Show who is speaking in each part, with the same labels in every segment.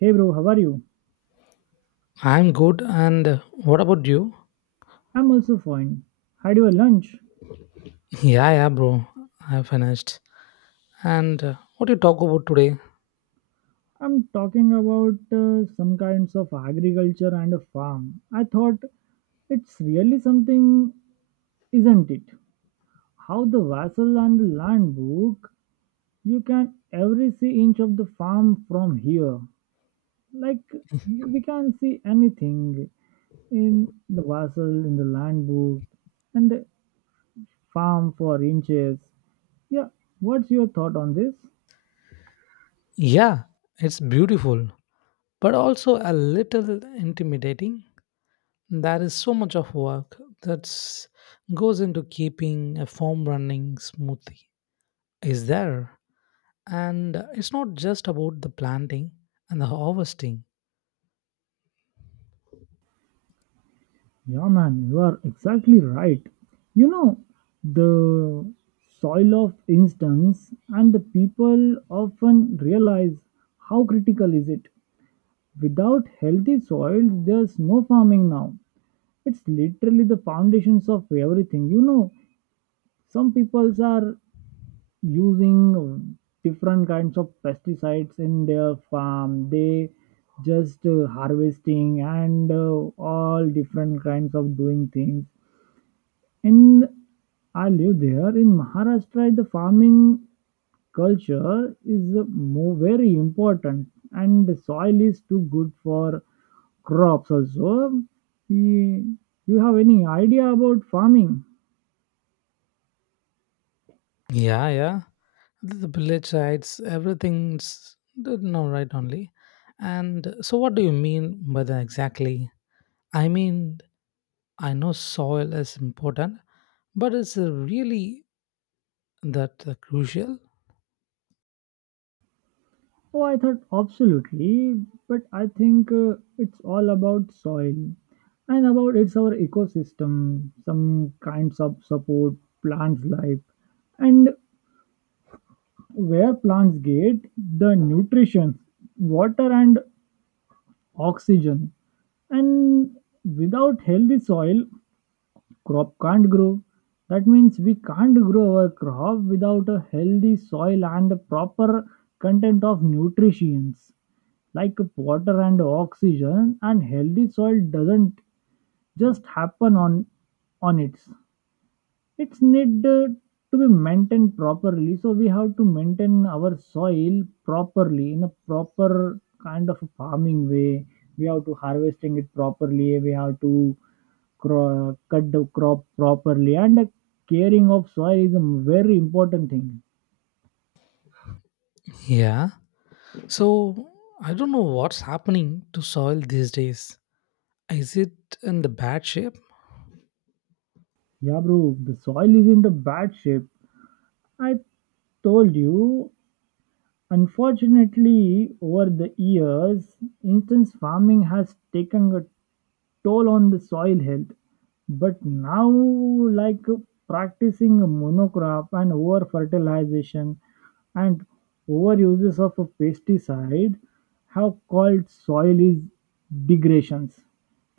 Speaker 1: Hey bro, how are you?
Speaker 2: I'm good. And What about you?
Speaker 1: I'm also fine. Had your lunch?
Speaker 2: Yeah, yeah, bro. I finished. And What you talk about today?
Speaker 1: I'm talking about some kinds of agriculture and a farm. I thought it's really something, isn't it? How the vassal and the land book, you can every see inch of the farm from here. Like we can see anything in the vassal, in the land book, and the farm for inches. Yeah, what's your thought on this?
Speaker 2: Yeah, it's beautiful, but also a little intimidating. There is so much of work that goes into keeping a farm running smoothly. Is there? And It's not just about the planting and the harvesting.
Speaker 1: Yeah, man, you are exactly right. You know, the soil of instance and the people often realize how critical is it. Without healthy soil, there's no farming now. It's literally the foundations of everything. You know, some peoples are using different kinds of pesticides in their farm. They just harvesting and all different kinds of doing things and I live there in Maharashtra. The farming culture is more very important, and the soil is too good for crops also. You you have any idea about farming?
Speaker 2: Yeah, yeah. The village rights everything's no right only. And so what do you mean by that exactly? I mean, I know soil is important, but is it really that crucial?
Speaker 1: Oh, I thought absolutely, but I think it's all about soil and about it's our ecosystem, some kinds of support plants life, and where plants get the nutrition, water, and oxygen. And without healthy soil, crop can't grow. That means we can't grow our crop without a healthy soil and a proper content of nutrients like water and oxygen, and healthy soil doesn't just happen on its it's need to be maintained properly, so we have to maintain our soil properly in a proper kind of farming way. We have to harvesting it properly, we have to cut the crop properly, and the caring of soil is a very important thing.
Speaker 2: Yeah, so I don't know what's happening to soil these days. Is it in the bad shape?
Speaker 1: Yeah bro, the soil is in the bad shape. I told you. Unfortunately, over the years, instance farming has taken a toll on the soil health. But now, like practicing monocrop and over fertilization and over uses of a pesticide, have called soil is degradations.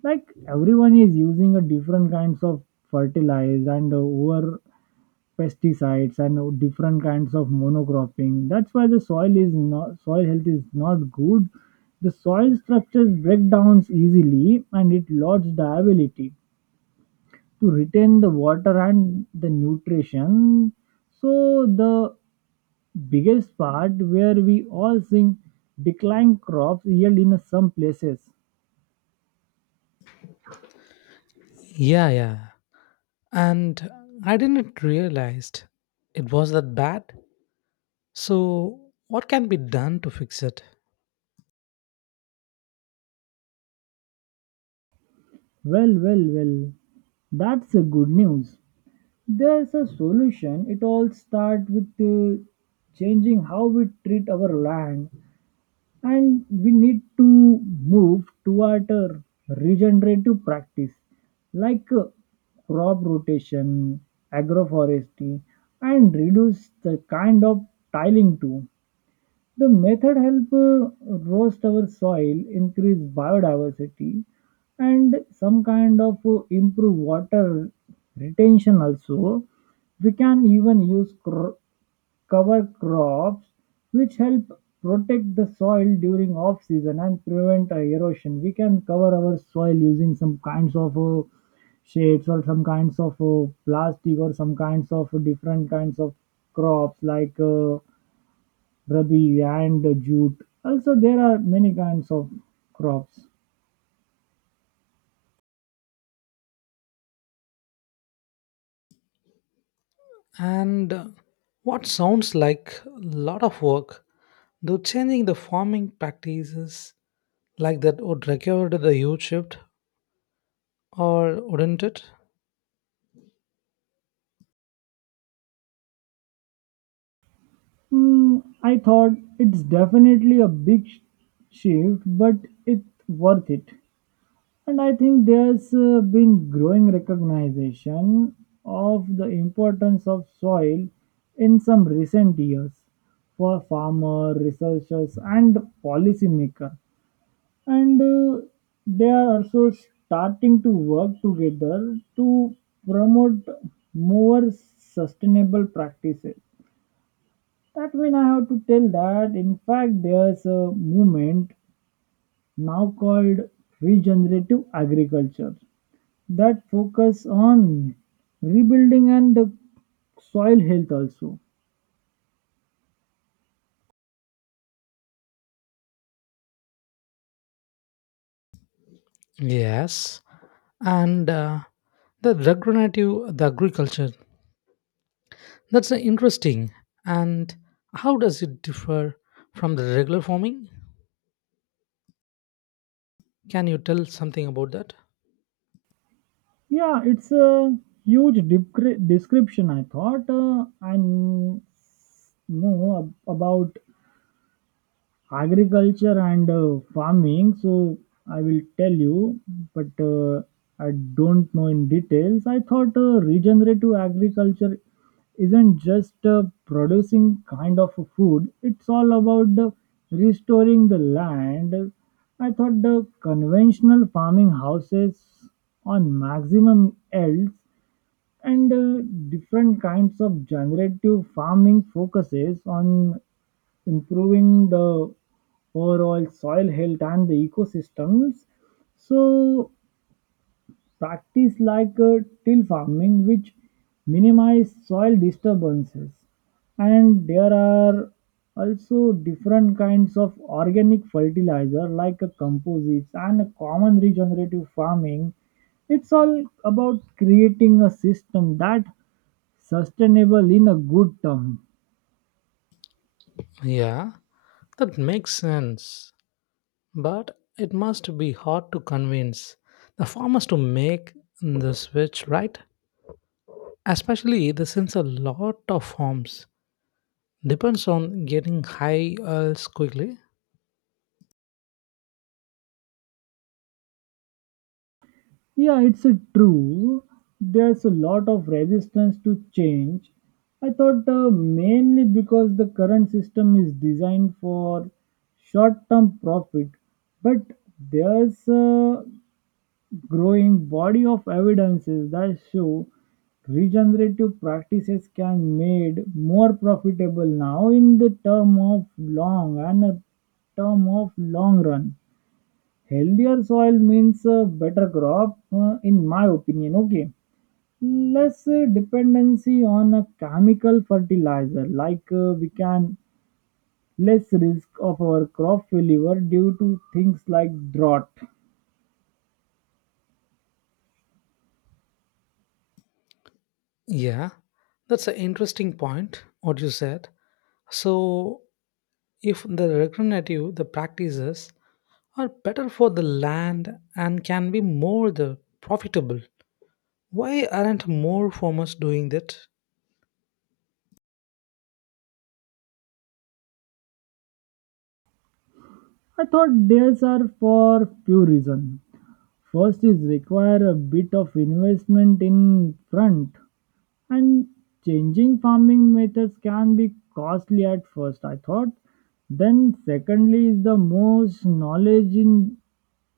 Speaker 1: Like everyone is using a different kinds of fertilizer and over pesticides and different kinds of monocropping. That's why the soil is not, soil health is not good. The soil structures breakdowns easily and it loses the ability to retain the water and the nutrition. So the biggest part where we all think decline crops yield in some places.
Speaker 2: Yeah, yeah. And I didn't realized it was that bad. So what can be done to fix it?
Speaker 1: Well, well, well, that's a good news. There's a solution. It all starts with changing how we treat our land, and we need to move toward a regenerative practice like crop rotation, agroforestry, and reduce the kind of tiling too. The method help roast our soil, increase biodiversity, and some kind of improve water retention also. We can even use cover crops, which help protect the soil during off season and prevent erosion. We can cover our soil using some kinds of shades or some kinds of plastic or some kinds of different kinds of crops like. Rabi and jute. Also, there are many kinds of crops.
Speaker 2: And What sounds like a lot of work, though changing the farming practices like that would require the huge shift, or wouldn't it?
Speaker 1: Hmm, I thought it's definitely a shift, but it's worth it. And I think there's been growing recognition of the importance of soil in some recent years for farmer, researchers, and policymakers. And they are also starting to work together to promote more sustainable practices. That mean I have to tell that in fact there's a movement now called regenerative agriculture that focus on rebuilding and the soil health also.
Speaker 2: Yes, and the regenerative the agriculture that's interesting. And how does it differ from the regular farming? Can you tell something about that?
Speaker 1: Yeah, it's a huge description. I thought know about agriculture and farming, so I will tell you, but I don't know in details. I thought regenerative agriculture isn't just producing kind of food, it's all about the restoring the land. I thought the conventional farming houses on maximum yields, and different kinds of generative farming focuses on improving the overall soil health and the ecosystems. So, practice like till farming, which minimize soil disturbances. And there are also different kinds of organic fertilizer like composites and a common regenerative farming. It's all about creating a system that sustainable in a good term.
Speaker 2: Yeah, that makes sense. But it must be hard to convince the farmers to make the switch, right? Especially the since a lot of farms depends on getting high yields quickly.
Speaker 1: Yeah, it's a true. There's a lot of resistance to change. I thought mainly because the current system is designed for short term profit, but there's a growing body of evidences that show regenerative practices can made more profitable now in the term of long and a term of long run. Healthier soil means better crop, in my opinion. Okay, less dependency on a chemical fertilizer, like we can less risk of our crop failure due to things like drought.
Speaker 2: Yeah, that's an interesting point. What you said. So if the regenerative the practices are better for the land and can be more the profitable, why aren't more farmers doing that?
Speaker 1: I thought these are for few reasons. First is require a bit of investment in front. And changing farming methods can be costly at first, I thought. Then, secondly, is the most knowledge in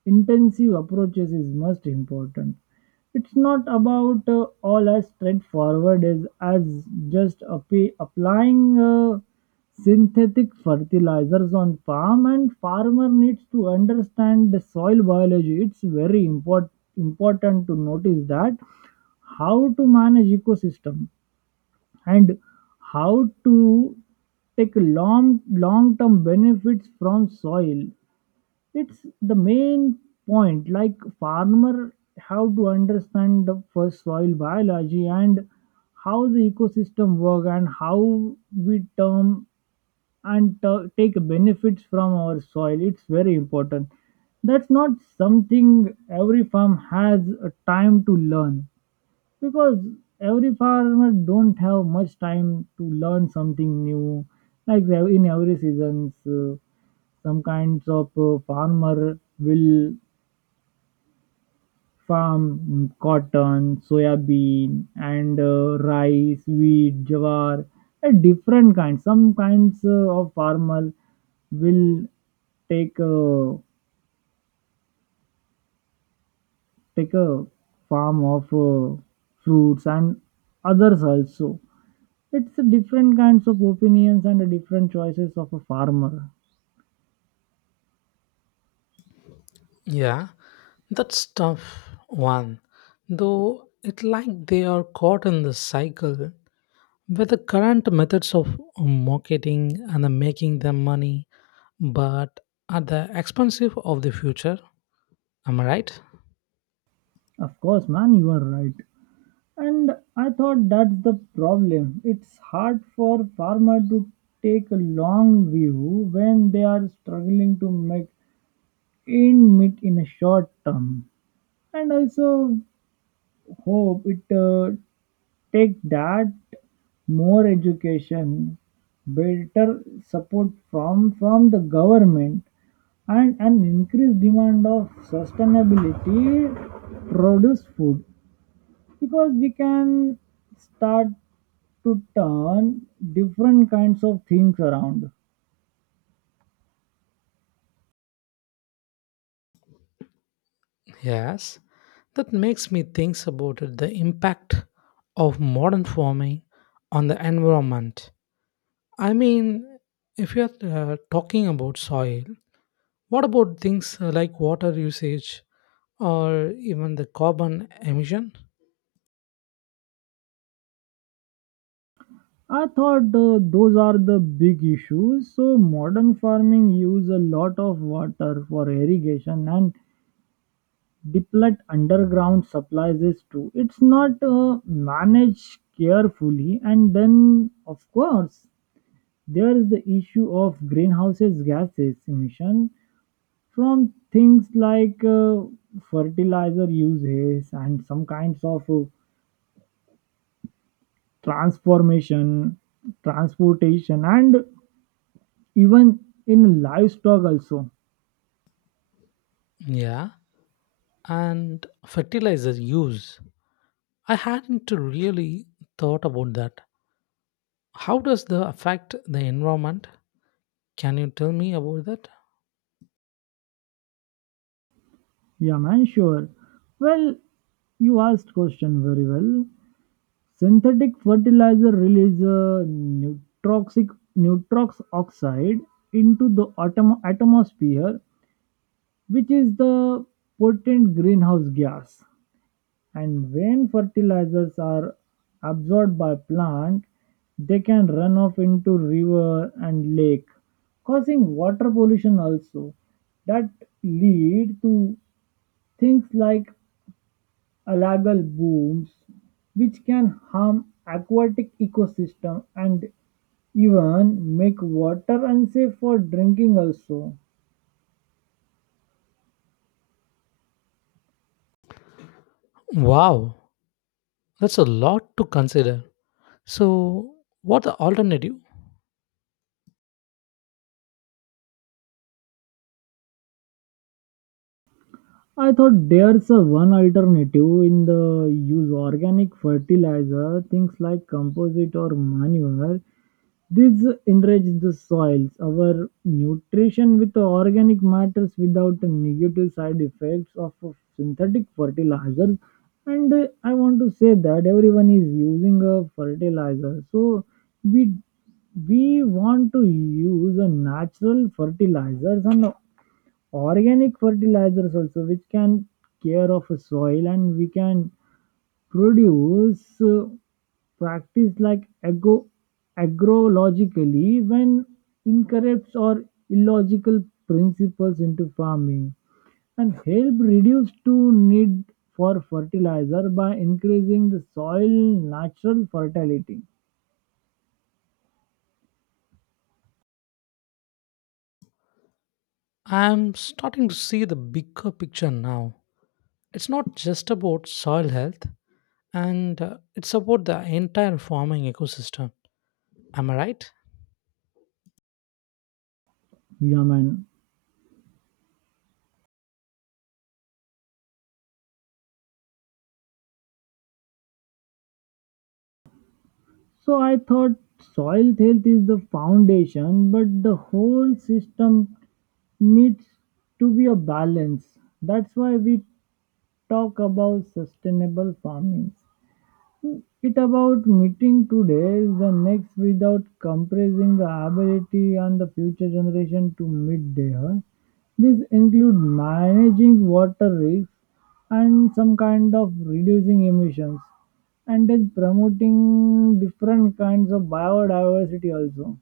Speaker 1: intensive approaches is most important. It's not about all as straightforward as just applying. Synthetic fertilizers on farm, and farmer needs to understand the soil biology. It's very important, important to notice that how to manage ecosystem and how to take long long term benefits from soil. It's the main point, like farmer have to understand the first soil biology and how the ecosystem work and how we term and take benefits from our soil. It's very important. That's not something every farm has a time to learn, because every farmer don't have much time to learn something new. In every seasons, some kinds of farmer will farm cotton, soybean, and rice, wheat, jawar, a different kind. Some kinds of farmer will take a take a farm of fruits and others also. It's a different kinds of opinions and a different choices of a farmer.
Speaker 2: Yeah, that's tough one, though it like they are caught in the cycle where the current methods of marketing and the making them money, but at the expense of the future. Am I right?
Speaker 1: Of course, man, you are right. And I thought that's the problem. It's hard for farmer to take a long view when they are struggling to make in meet in a short term. And also hope it take that more education, better support from the government, and an increased demand of sustainability produce food, because we can start to turn different kinds of things around.
Speaker 2: Yes. That makes me think about it, the impact of modern farming on the environment. I mean, if you're talking about soil, what about things like water usage or even the carbon emission?
Speaker 1: I thought those are the big issues. So modern farming use a lot of water for irrigation and deplete underground supplies is too. It's not managed carefully, and then of course there is the issue of greenhouses gases emission from things like fertilizer uses and some kinds of transformation, transportation, and even in livestock also.
Speaker 2: Yeah, and fertilizer use. I hadn't really thought about that. How does the affect the environment? Can you tell me about that?
Speaker 1: Yeah, man, sure. Well, you asked question very well. Synthetic fertilizer release neutroxic neutrox oxide into the atmosphere, which is the potent greenhouse gas. And when fertilizers are absorbed by plant, they can run off into river and lake, causing water pollution also. That lead to things like algal booms, which can harm aquatic ecosystem and even make water unsafe for drinking also.
Speaker 2: Wow, that's a lot to consider. So, what the alternative?
Speaker 1: I thought there's a one alternative in the use organic fertilizer, things like composite or manure. These enrich the soils, our nutrition with the organic matters without the negative side effects of a synthetic fertilizer. And I want to say that everyone is using a fertilizer, so we we want to use a natural fertilizers and organic fertilizers also, which can care of a soil, and we can produce practice like ago agrologically when incorrect or illogical principles into farming and help reduce to need for fertilizer by increasing the soil natural fertility.
Speaker 2: I'm starting to see the bigger picture now. It's not just about soil health, and it's about the entire farming ecosystem. Am I right?
Speaker 1: Yeah man, so I thought soil health is the foundation, but the whole system needs to be a balance. That's why we talk about sustainable farming. It about meeting today is the next without compressing the ability and the future generation to meet there. This include managing water risks and some kind of reducing emissions and then promoting different kinds of biodiversity also.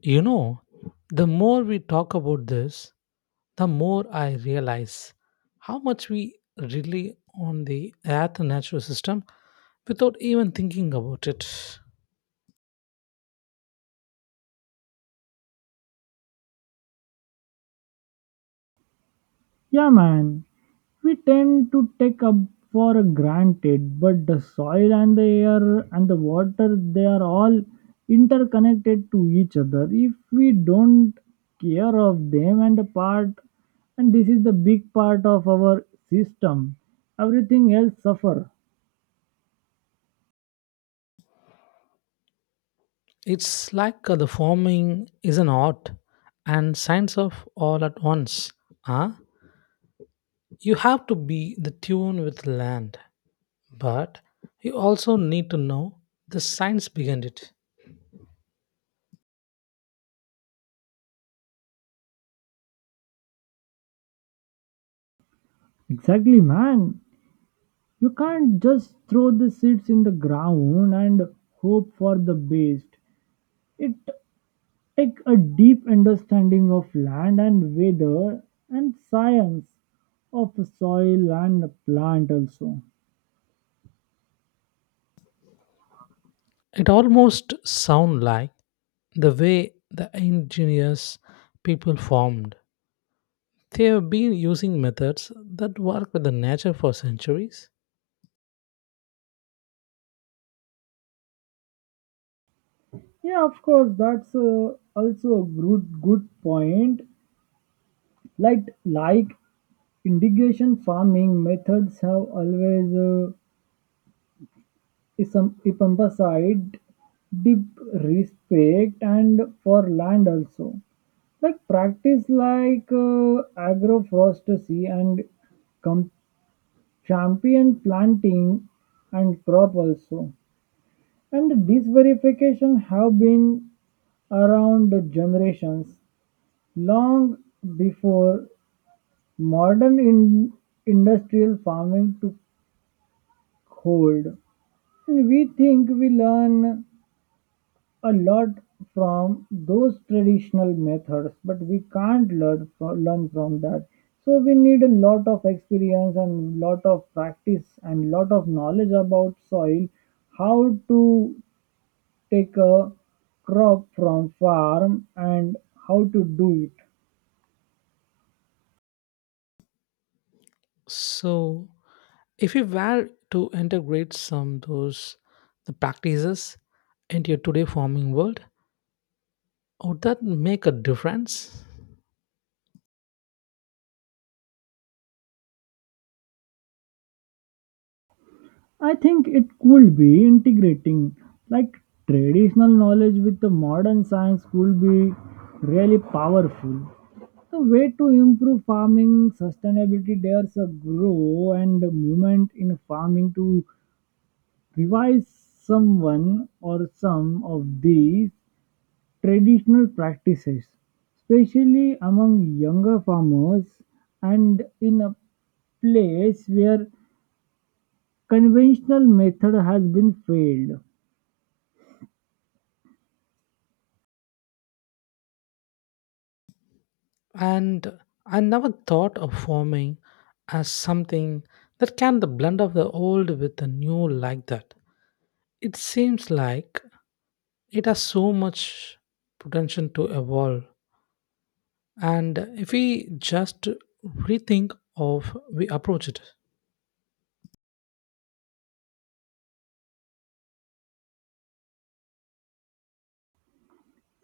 Speaker 2: You know, the more we talk about this, the more I realize how much we rely on the Earth and natural system without even thinking about it.
Speaker 1: Yeah man, we tend to take up for granted, but the soil and the air and the water, they are all interconnected to each other. If we don't care of them and the part, and this is the big part of our system, everything else suffer.
Speaker 2: It's like the farming is an art and science of all at once. Huh? You have to be the tune with land, but you also need to know the science behind it.
Speaker 1: Exactly, man. You can't just throw the seeds in the ground and hope for the best. It take a deep understanding of land and weather and science of the soil and the plant also.
Speaker 2: It almost sound like the way the indigenous people formed, they have been using methods that work with the nature for centuries.
Speaker 1: Yeah, of course, that's also a good point. Like irrigation farming methods have always is some emphasized deep respect and for land also, like practice like agroforestry and com- champion planting and crop also. And these verification have been around the generations long before modern industrial farming took hold. And we think we learn a lot from those traditional methods, but we can't learn from that. So we need a lot of experience and lot of practice and lot of knowledge about soil, how to take a crop from farm and how to do it.
Speaker 2: So, if you were to integrate some those the practices into your today farming world, would that make a difference?
Speaker 1: I think it could be integrating like traditional knowledge with the modern science could be really powerful. The way to improve farming sustainability, there's a grow and a movement in farming to revise someone or some of these traditional practices, especially among younger farmers and in a place where conventional method has been failed.
Speaker 2: And I never thought of farming as something that can the blend of the old with the new like that. It seems like it has so much potential to evolve, and if we just rethink of we approach it.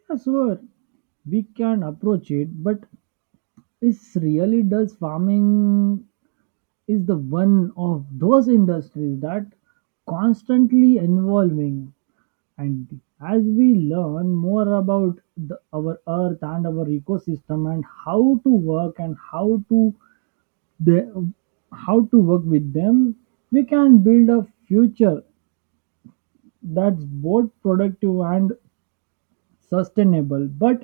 Speaker 1: I swear we can approach it, but is really does farming is the one of those industries that constantly evolving. And as we learn more about the, our earth and our ecosystem and how to work and how to the, how to work with them, we can build a future that's both productive and sustainable, but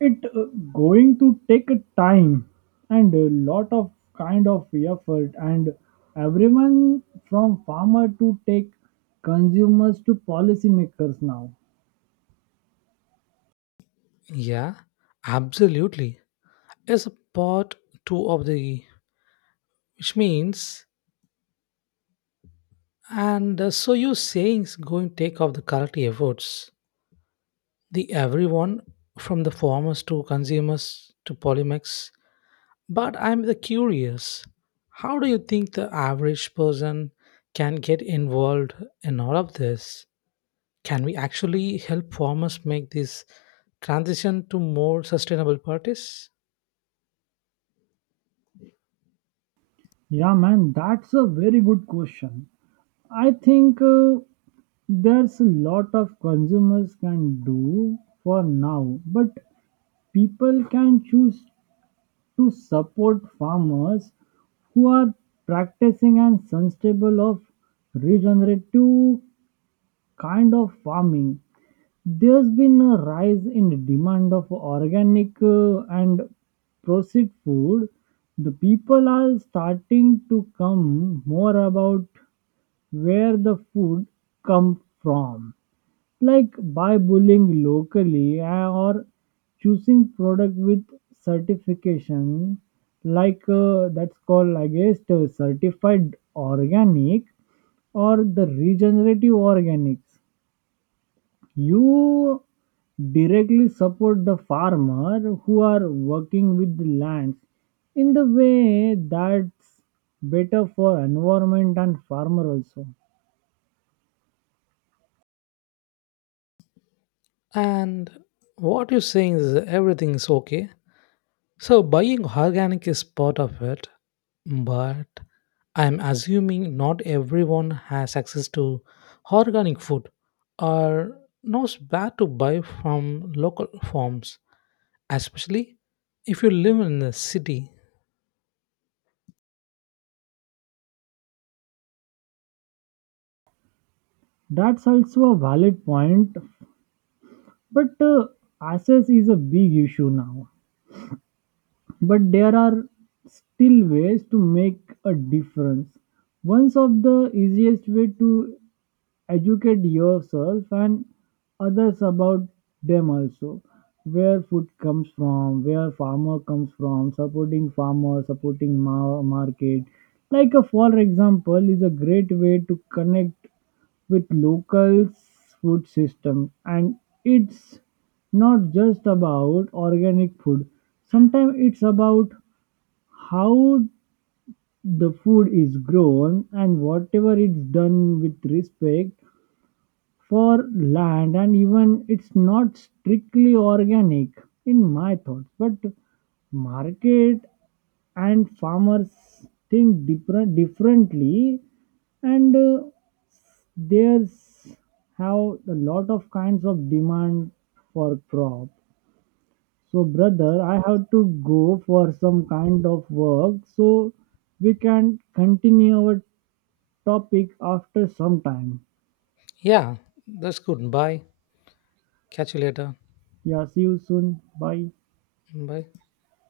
Speaker 1: it going to take a time and a lot of kind of effort and everyone from farmer to take consumers to policymakers now.
Speaker 2: Yeah, absolutely. It's a part two of the which means, and so you saying is going to take off the quality efforts the everyone from the farmers to consumers to polymers. But I'm the curious, how do you think the average person can get involved in all of this? Can we actually help farmers make this transition to more sustainable practice?
Speaker 1: Yeah man, that's a very good question. I think there's a lot of consumers can do for now, but people can choose to support farmers who are practicing and sustainable of regenerative kind of farming. There's been a rise in demand of organic and processed food. The people are starting to come more about where the food come from, like by bullying locally or choosing product with certification like that's called I guess certified organic or the regenerative organics. You directly support the farmer who are working with the lands in the way that's better for environment and farmer also.
Speaker 2: And what you're saying is everything is okay. So buying organic is part of it, but I'm assuming not everyone has access to organic food, or knows where to buy from local farms, especially if you live in the city.
Speaker 1: That's also a valid point. But access is a big issue now. But there are still ways to make a difference. One of the easiest way to educate yourself and others about them also, where food comes from, where farmer comes from, supporting farmer, supporting market like a for example is a great way to connect with local food system. And it's not just about organic food, sometimes it's about how the food is grown and whatever it's done with respect for land and even it's not strictly organic in my thoughts. But market and farmers think different differently, and there's have a lot of kinds of demand for crop. So brother, I have to go for some kind of work, so we can continue our topic after some time.
Speaker 2: Yeah, that's good. Bye. Catch you later.
Speaker 1: Yeah, see you soon. Bye.
Speaker 2: Bye.